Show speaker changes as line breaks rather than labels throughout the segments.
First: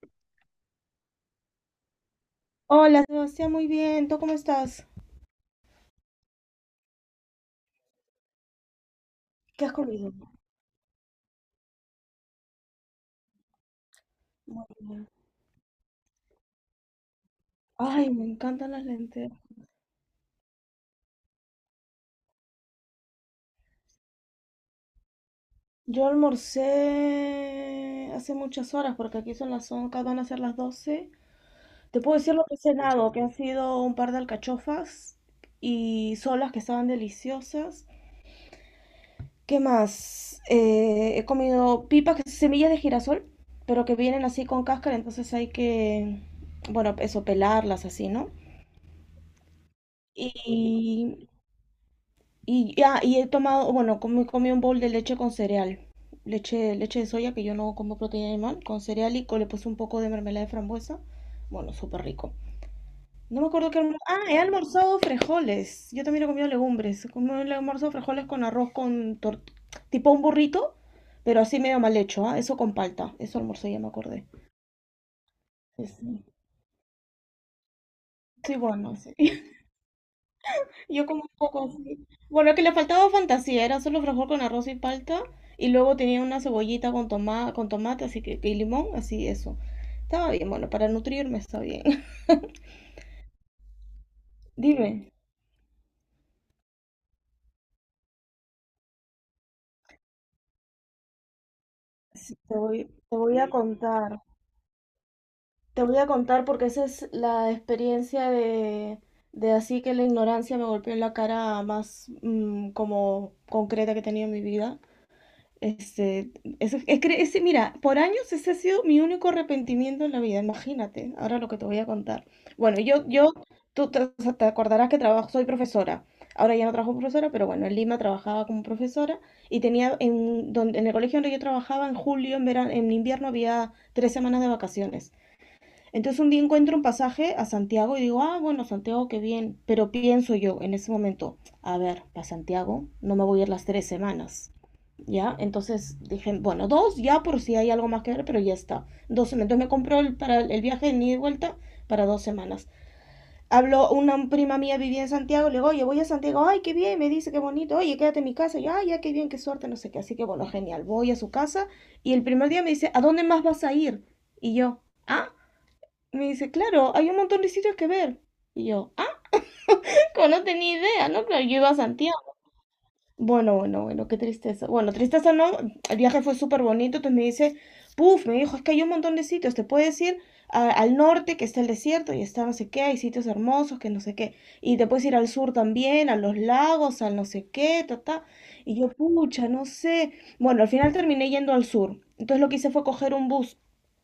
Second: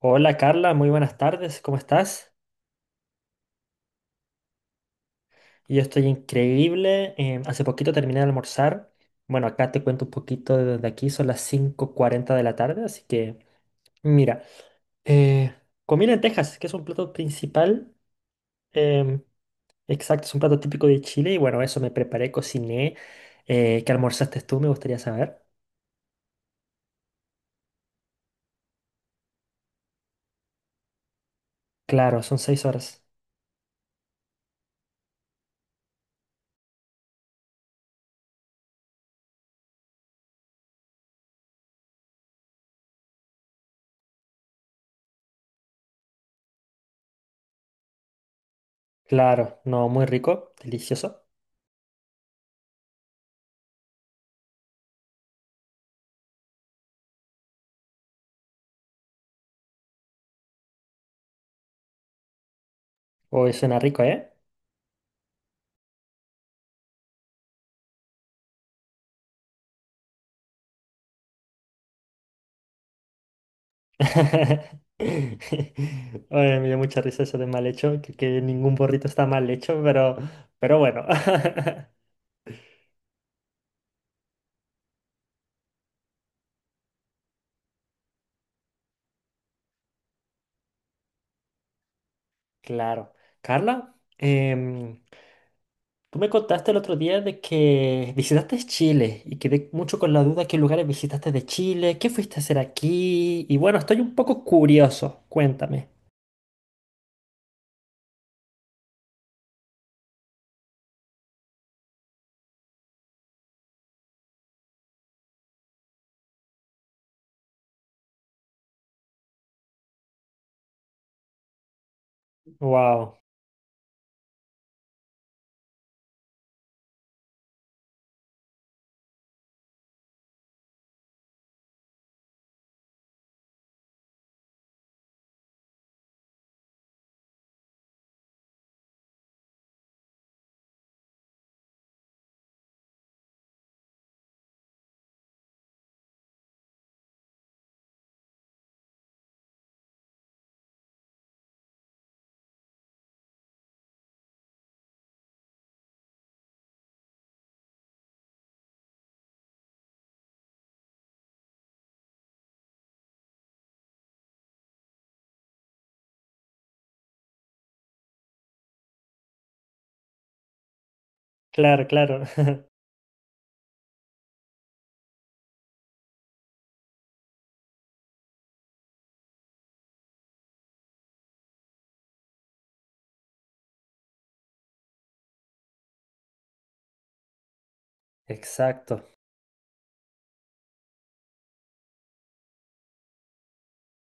Hola Carla, muy buenas tardes, ¿cómo estás?
Hola, Sebastián, muy bien. ¿Tú cómo estás?
Yo estoy increíble, hace poquito terminé de almorzar. Bueno,
¿Qué
acá
has
te cuento
comido?
un poquito desde aquí, son las 5:40 de la tarde, así que mira,
Muy bien.
eh, comí lentejas, que es un plato principal.
Ay, me encantan las
em,
lentejas.
exacto, es un plato típico de Chile y bueno, eso me preparé, cociné. ¿Qué almorzaste tú? Me gustaría saber.
Yo almorcé hace muchas horas porque aquí son las 11, van a ser las 12. Te puedo
Claro,
decir
son
lo que he
6 horas.
cenado, que han sido un par de alcachofas y solas que estaban deliciosas. ¿Qué más? He comido pipas, que son semillas de girasol, pero que vienen así con cáscara, entonces hay que, bueno, eso, pelarlas así, ¿no?
Claro, no, muy rico, delicioso.
Y Y ya he tomado, bueno, comí un bowl de leche con cereal. Leche, leche de soya, que yo no como proteína animal, con cereal le puse un poco de mermelada de frambuesa. Bueno, súper rico. No me
Hoy
acuerdo
suena rico,
ah,
¿eh?
he almorzado frijoles. Yo también he comido legumbres. He almorzado frijoles con arroz tipo un burrito, pero así medio mal hecho, ¿ah? Eso con palta. Eso almorcé, ya me acordé. Sí, sí.
Oye, me dio mucha risa eso de mal hecho, que
Sí,
ningún
bueno,
burrito
sí.
está mal hecho, pero bueno.
Yo como un poco así. Bueno, que le faltaba fantasía, era solo frijol con arroz y palta, y luego tenía una cebollita con tomate, así que, y limón, así eso. Estaba bien, bueno, para nutrirme está bien.
Claro. Carla,
Dime.
tú me contaste el otro día de que visitaste Chile y quedé mucho con la duda qué lugares visitaste de Chile, qué
Sí,
fuiste a
te
hacer
voy, te voy
aquí.
a
Y bueno, estoy un
contar.
poco curioso,
Te
cuéntame.
voy a contar porque esa es la experiencia de, así que la ignorancia me golpeó en la cara más como concreta que he tenido en mi vida. Este, es, que ese, mira, por años ese ha sido mi único arrepentimiento en la vida, imagínate, ahora lo que te voy a contar. Bueno, yo,
Wow,
yo, tú te, o sea, te acordarás que trabajo, soy profesora, ahora ya no trabajo como profesora, pero bueno, en Lima trabajaba como profesora y tenía, en el colegio donde yo trabajaba, en julio, en verano, en invierno había tres semanas de vacaciones. Entonces un día encuentro un pasaje a Santiago y digo, ah, bueno, Santiago, qué bien, pero pienso yo en ese momento, a ver, para Santiago no me voy a ir las tres semanas, ¿ya? Entonces dije, bueno, dos ya por si hay algo más que ver, pero ya está. Dos semanas. Entonces me compró el, para el viaje de ida y vuelta para dos semanas. Habló una prima mía, vivía en Santiago, le digo, oye, voy a Santiago, ay, qué bien, me dice, qué bonito, oye, quédate en mi casa, yo, ay, ya, qué bien, qué suerte, no sé qué, así que bueno, genial, voy a su casa y el primer día me dice, ¿a dónde más vas a ir? Y yo, ah, me dice, claro, hay un montón de sitios que ver. Y yo, ah, no tenía idea, ¿no? Claro, yo iba a
claro, claro.
Santiago. Bueno, bueno, bueno, qué tristeza. Bueno, tristeza no, el viaje fue súper bonito, entonces me dice, puf, me dijo, es que hay un montón de sitios, te puedes ir al norte, que está el desierto, y está no sé qué, hay sitios hermosos, que no sé qué, y te puedes ir al sur también, a los lagos, al no sé qué, ta, ta. Y yo,
Exacto,
pucha, no sé. Bueno, al final terminé yendo al sur, entonces lo que hice fue coger un bus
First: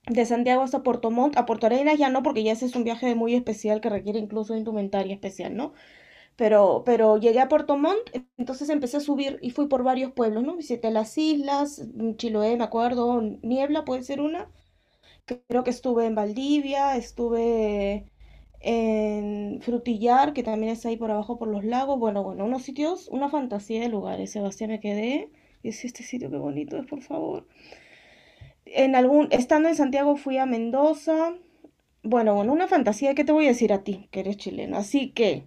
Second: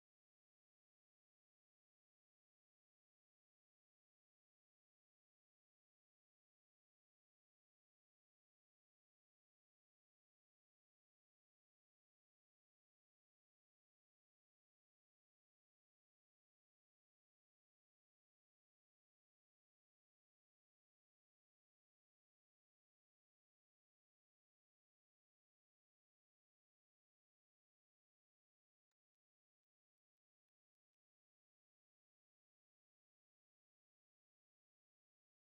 de Santiago hasta Puerto Montt, a Puerto Arenas ya no, porque ya ese es un viaje muy especial que requiere incluso indumentaria especial, ¿no? Pero llegué a Puerto Montt, entonces empecé a subir y fui por varios pueblos, ¿no? Visité las islas, Chiloé, me acuerdo, Niebla puede ser una. Creo que estuve en Valdivia, estuve en Frutillar, que también es ahí por abajo por los lagos. Bueno, bueno, unos sitios, una fantasía de lugares. Sebastián, me quedé. Y decía, este sitio qué bonito es, por favor. En algún, estando en Santiago fui a Mendoza. Bueno, bueno, una fantasía, ¿qué te voy a decir a ti, que eres chileno? Así que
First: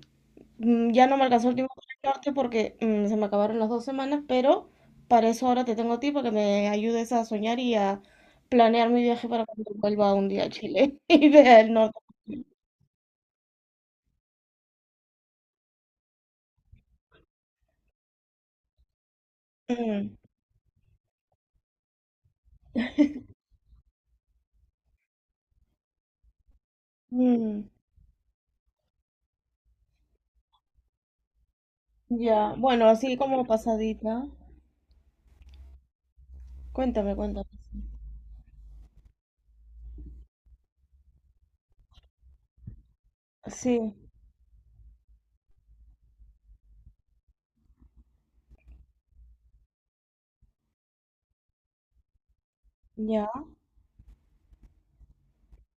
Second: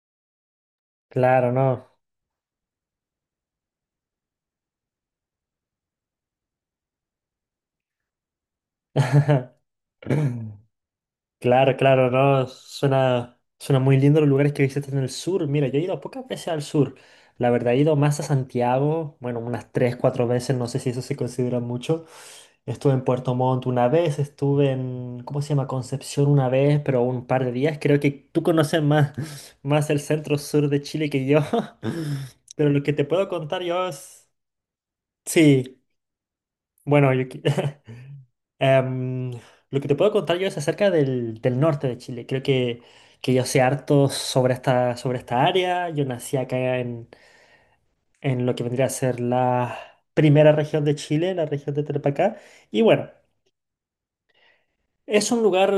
Ya no me alcanzó
claro,
el tiempo
no.
para ayudarte porque se me acabaron las dos semanas, pero para eso ahora te tengo a ti para que me ayudes a soñar y a planear mi viaje para cuando vuelva un día a Chile y vea el
Claro,
norte.
claro, no, suena muy lindo los lugares que visitas en el sur. Mira, yo he ido pocas veces al sur. La verdad, he ido más a Santiago, bueno, unas tres,
Mm,
cuatro veces, no sé si eso se considera mucho. Estuve en Puerto Montt una vez, estuve en, ¿cómo se llama? Concepción una vez, pero un par de
mm,
días. Creo que tú conoces más, más el centro sur de Chile que yo.
ya,
Pero lo
bueno,
que te
así
puedo
como
contar yo
pasadita.
es. Sí, bueno,
Cuéntame,
yo
cuéntame.
Em, lo que te puedo contar yo es acerca del norte de Chile. Creo que yo sé
Sí,
harto sobre esta área. Yo nací acá en lo que vendría a ser la primera región de Chile, la región de Tarapacá. Y bueno,
ya.
es un lugar,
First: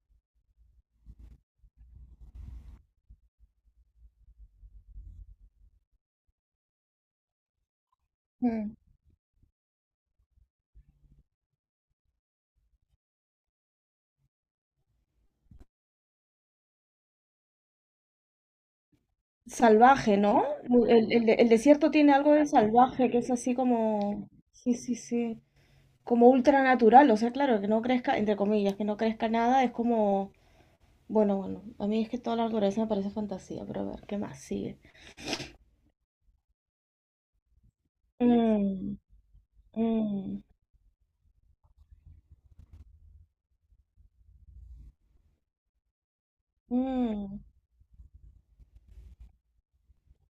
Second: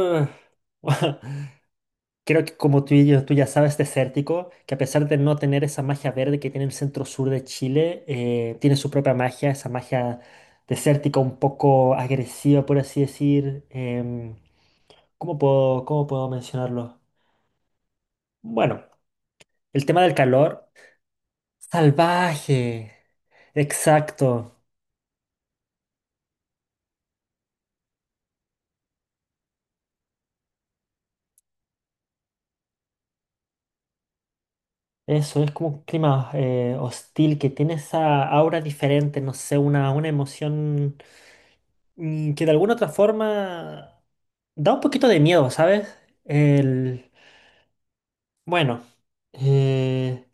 creo que como tú, tú ya sabes, desértico, que a pesar de no tener esa magia verde que tiene el centro sur de Chile, tiene
Mm.
su propia magia, esa magia desértica un poco agresiva, por así decir. ¿Cómo puedo mencionarlo? Bueno, el tema del
Salvaje, ¿no?
calor.
El desierto tiene algo de
Salvaje.
salvaje, que es así como,
Exacto.
sí, sí, sí, como ultranatural, o sea, claro, que no crezca, entre comillas, que no crezca nada, es como. Bueno, bueno, a mí es que toda la naturaleza me parece fantasía, pero a ver, ¿qué más sigue?
Eso es como un clima hostil que tiene esa aura
Mm,
diferente, no sé, una
mm,
emoción que de alguna otra forma da un poquito de miedo, ¿sabes? El,
mm,
bueno, eh,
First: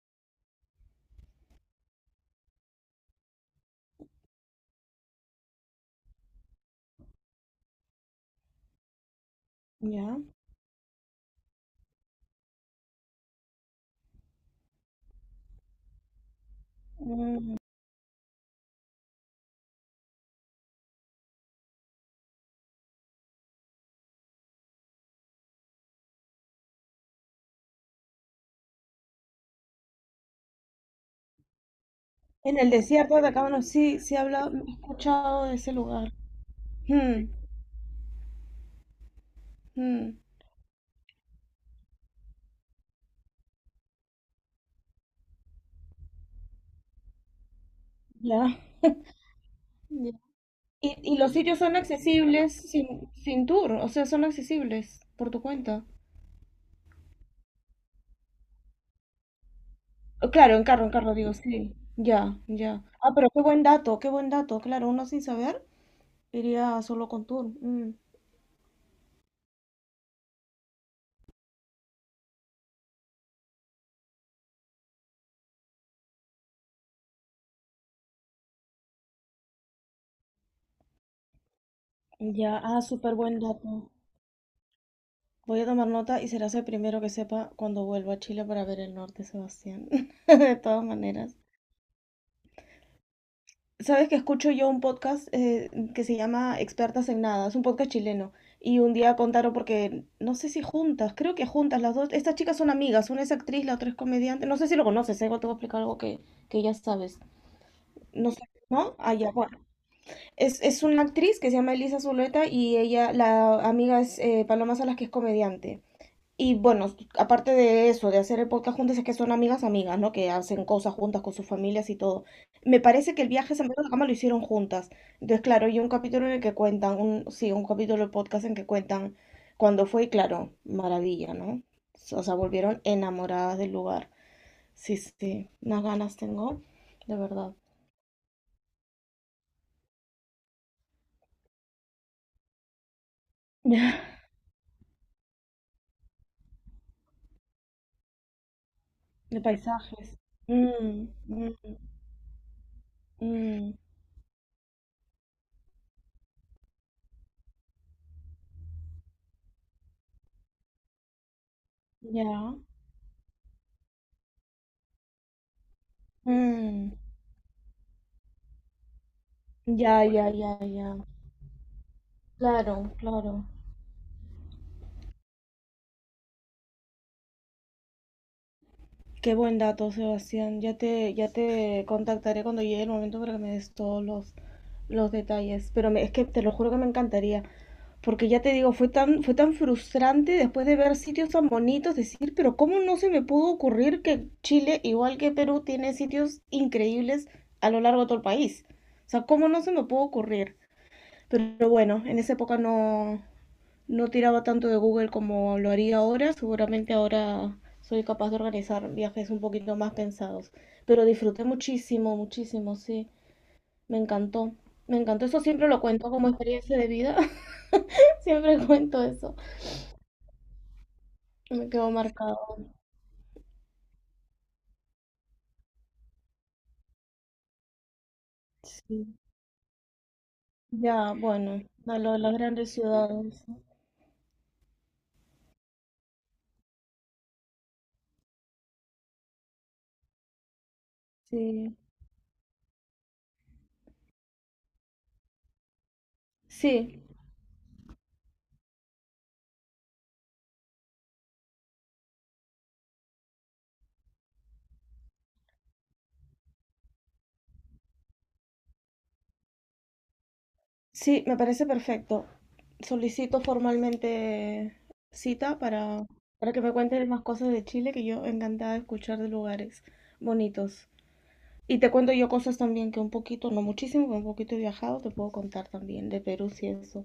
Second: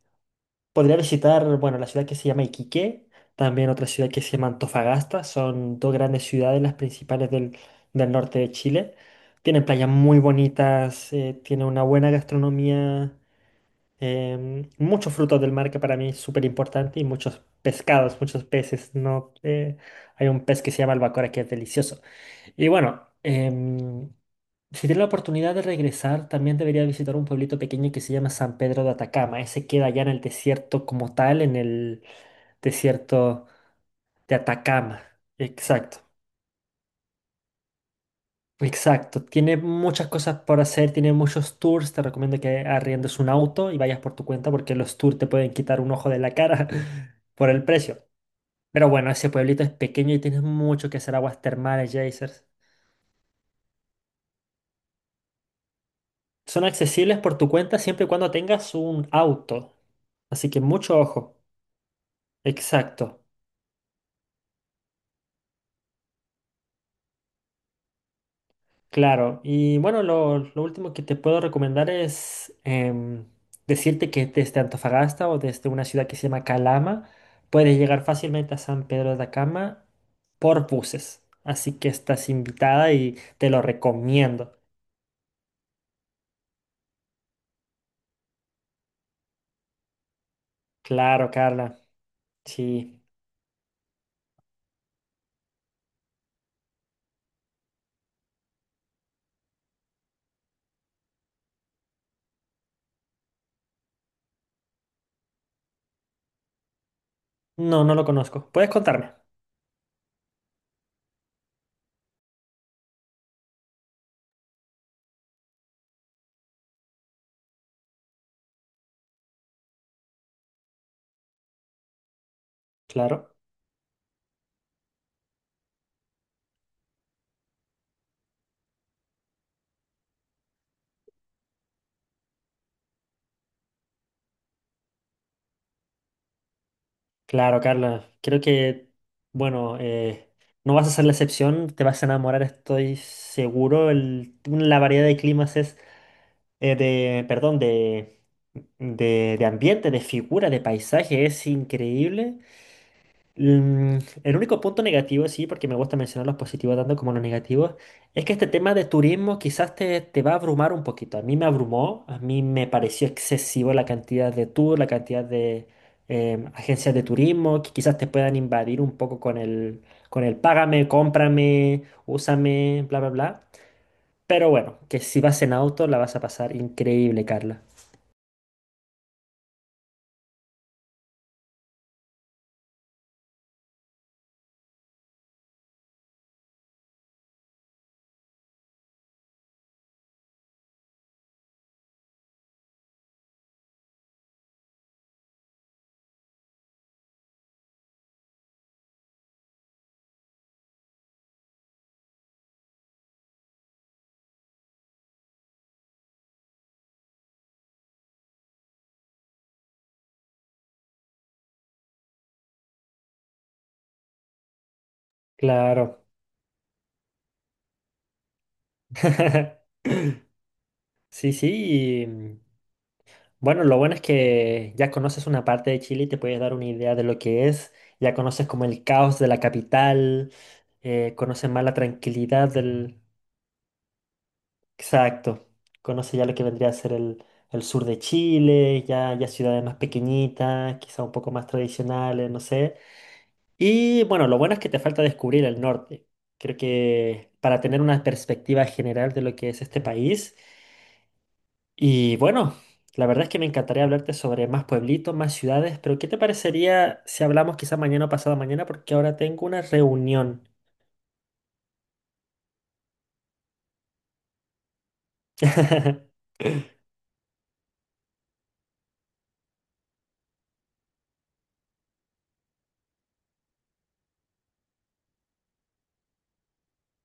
podría visitar, bueno, la ciudad que se llama Iquique, también otra ciudad que se llama Antofagasta, son dos grandes ciudades, las principales del norte de Chile. Tienen playas
ya.
muy bonitas, tienen una buena gastronomía. Muchos frutos del mar que para mí es súper importante y muchos
Mm.
pescados, muchos peces, ¿no? Hay un pez que se llama albacora que es delicioso. Y bueno, si tienes la oportunidad de regresar, también debería visitar un pueblito pequeño que se llama San Pedro de Atacama. Ese queda allá en el desierto como tal, en el
En el desierto de
desierto
Atacama, no, sí, sí he
de
hablado, he
Atacama.
escuchado de ese
Exacto.
lugar. Mm,
Exacto, tiene muchas
mm,
cosas por hacer, tiene muchos tours, te recomiendo que arriendes un auto y vayas por tu cuenta porque los tours te pueden quitar un ojo de la cara por el precio.
ya.
Pero bueno, ese pueblito es
Ya.
pequeño y tienes mucho que
Y,
hacer,
y los
aguas
sitios son
termales, geysers.
accesibles sin tour, o sea, son accesibles por tu cuenta.
Son accesibles por tu cuenta siempre y cuando tengas un auto,
Oh,
así
claro,
que
en
mucho
carro, digo,
ojo.
sí. Ya, ya. Ah,
Exacto.
pero qué buen dato, qué buen dato. Claro, uno sin saber iría solo con tour. Mm.
Claro, y bueno, lo último que te puedo recomendar es decirte que desde Antofagasta o desde una ciudad que se llama Calama, puedes llegar fácilmente a San Pedro de Atacama por buses. Así que estás
Ya, ah,
invitada
súper
y
buen
te lo
dato.
recomiendo.
Voy a tomar nota y serás el primero que sepa cuando vuelva a Chile para ver el norte, Sebastián. De todas
Claro,
maneras.
Carla. Sí.
Sabes que escucho yo un podcast, que se llama Expertas en Nada, es un podcast chileno. Y un día contaron porque, no sé si juntas, creo que juntas las dos. Estas chicas son amigas, una es actriz, la otra es comediante. No sé si lo conoces, ¿eh? Igual te voy a explicar algo que ya sabes.
No, no lo
No sé,
conozco. ¿Puedes
¿no?
contarme?
Ah, ya, bueno. Es una actriz que se llama Elisa Zuleta y ella, la amiga es, Paloma Salas, que es comediante. Y bueno, aparte de eso, de hacer el podcast juntas, es que son amigas, amigas, ¿no? Que hacen cosas juntas con sus familias y todo. Me parece que el
Claro.
viaje a San Pedro de la Cama lo hicieron juntas. Entonces, claro, hay un capítulo en el que cuentan, un, sí, un capítulo del podcast en que cuentan cuando fue, y claro, maravilla, ¿no? O sea, volvieron enamoradas del lugar. Sí, sí, unas ganas tengo, de verdad.
Claro, Carla. Creo que, bueno, no vas a ser la excepción. Te vas a enamorar, estoy seguro. La variedad de climas es de, perdón, de, de,
De
de ambiente, de
paisajes.
figura, de
Mm,
paisaje, es
mm,
increíble.
mm,
Mm, el único punto negativo, sí, porque me gusta mencionar los positivos tanto como los negativos, es que este tema de turismo quizás te va a abrumar un poquito. A mí me abrumó, a mí
ya.
me pareció excesivo la cantidad de tours, la cantidad de
Mm,
agencias de turismo que quizás te puedan invadir un poco
ya,
con
ya,
el
ya,
págame,
ya.
cómprame, úsame,
Claro,
bla, bla, bla.
claro.
Pero bueno, que si vas en auto la vas a pasar increíble, Carla.
Qué buen dato, Sebastián. Ya te contactaré cuando llegue el momento para que me des todos los detalles. Pero es que te lo juro que me encantaría. Porque ya te digo, fue tan frustrante después de ver sitios tan bonitos, decir, pero ¿cómo no se me pudo ocurrir que Chile, igual que Perú, tiene sitios increíbles a lo largo de todo el país? O sea, ¿cómo no se me pudo ocurrir? Pero bueno, en esa época no, no tiraba tanto de Google como lo haría ahora. Seguramente ahora soy capaz de organizar viajes un poquito más pensados. Pero disfruté muchísimo, muchísimo, sí. Me encantó. Me encantó. Eso siempre lo
Claro.
cuento como experiencia de vida. Siempre cuento eso.
Sí,
Me quedó
sí. Y,
marcado.
bueno, lo bueno es que ya conoces una parte de Chile y te puedes dar una idea de lo que es. Ya conoces como el
Sí.
caos de la capital,
Ya,
conoces
bueno,
más la
a lo de las
tranquilidad
grandes
del.
ciudades.
Exacto. Conoces ya lo que vendría a ser el sur de Chile, ya, ya ciudades más pequeñitas, quizá un poco más
Sí.
tradicionales, no sé. Y bueno, lo bueno es que te falta descubrir el norte. Creo
Sí,
que para tener una perspectiva general de lo que es este país. Y bueno, la verdad es que me encantaría hablarte sobre más pueblitos, más ciudades, pero ¿qué te parecería si hablamos quizá mañana o pasado mañana? Porque ahora tengo una reunión.
sí, me parece perfecto. Solicito formalmente cita para, para que me cuentes más cosas de Chile, que yo encantada de escuchar de lugares bonitos. Y te cuento yo cosas también que un poquito, no muchísimo, pero un poquito he viajado, te puedo contar también de Perú si eso,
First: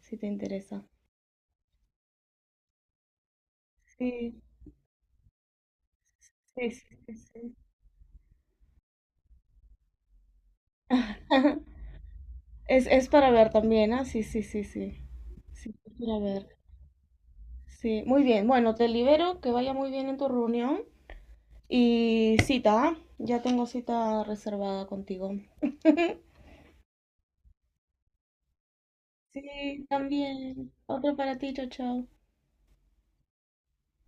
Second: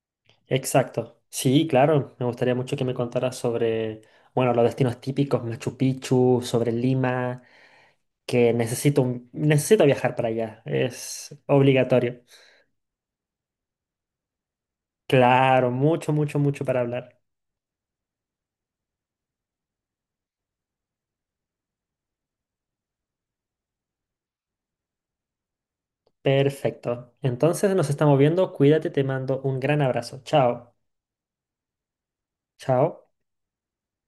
si te interesa.
Exacto. Sí, claro, me gustaría mucho que me contaras sobre,
Sí,
bueno, los destinos típicos, Machu Picchu,
sí,
sobre
sí, sí,
Lima,
sí.
que necesito, necesito viajar para allá, es obligatorio.
Es para ver también, ¿ah? Sí, sí, sí, sí.
Claro,
Sí, es
mucho,
para
mucho,
ver.
mucho para hablar.
Sí, muy bien. Bueno, te libero, que vaya muy bien en tu reunión. Y cita, ¿ah? Ya tengo cita reservada contigo.
Perfecto. Entonces nos estamos viendo, cuídate, te mando un gran
Sí,
abrazo.
también.
Chao.
Otro para ti, chao, chao.
Chao.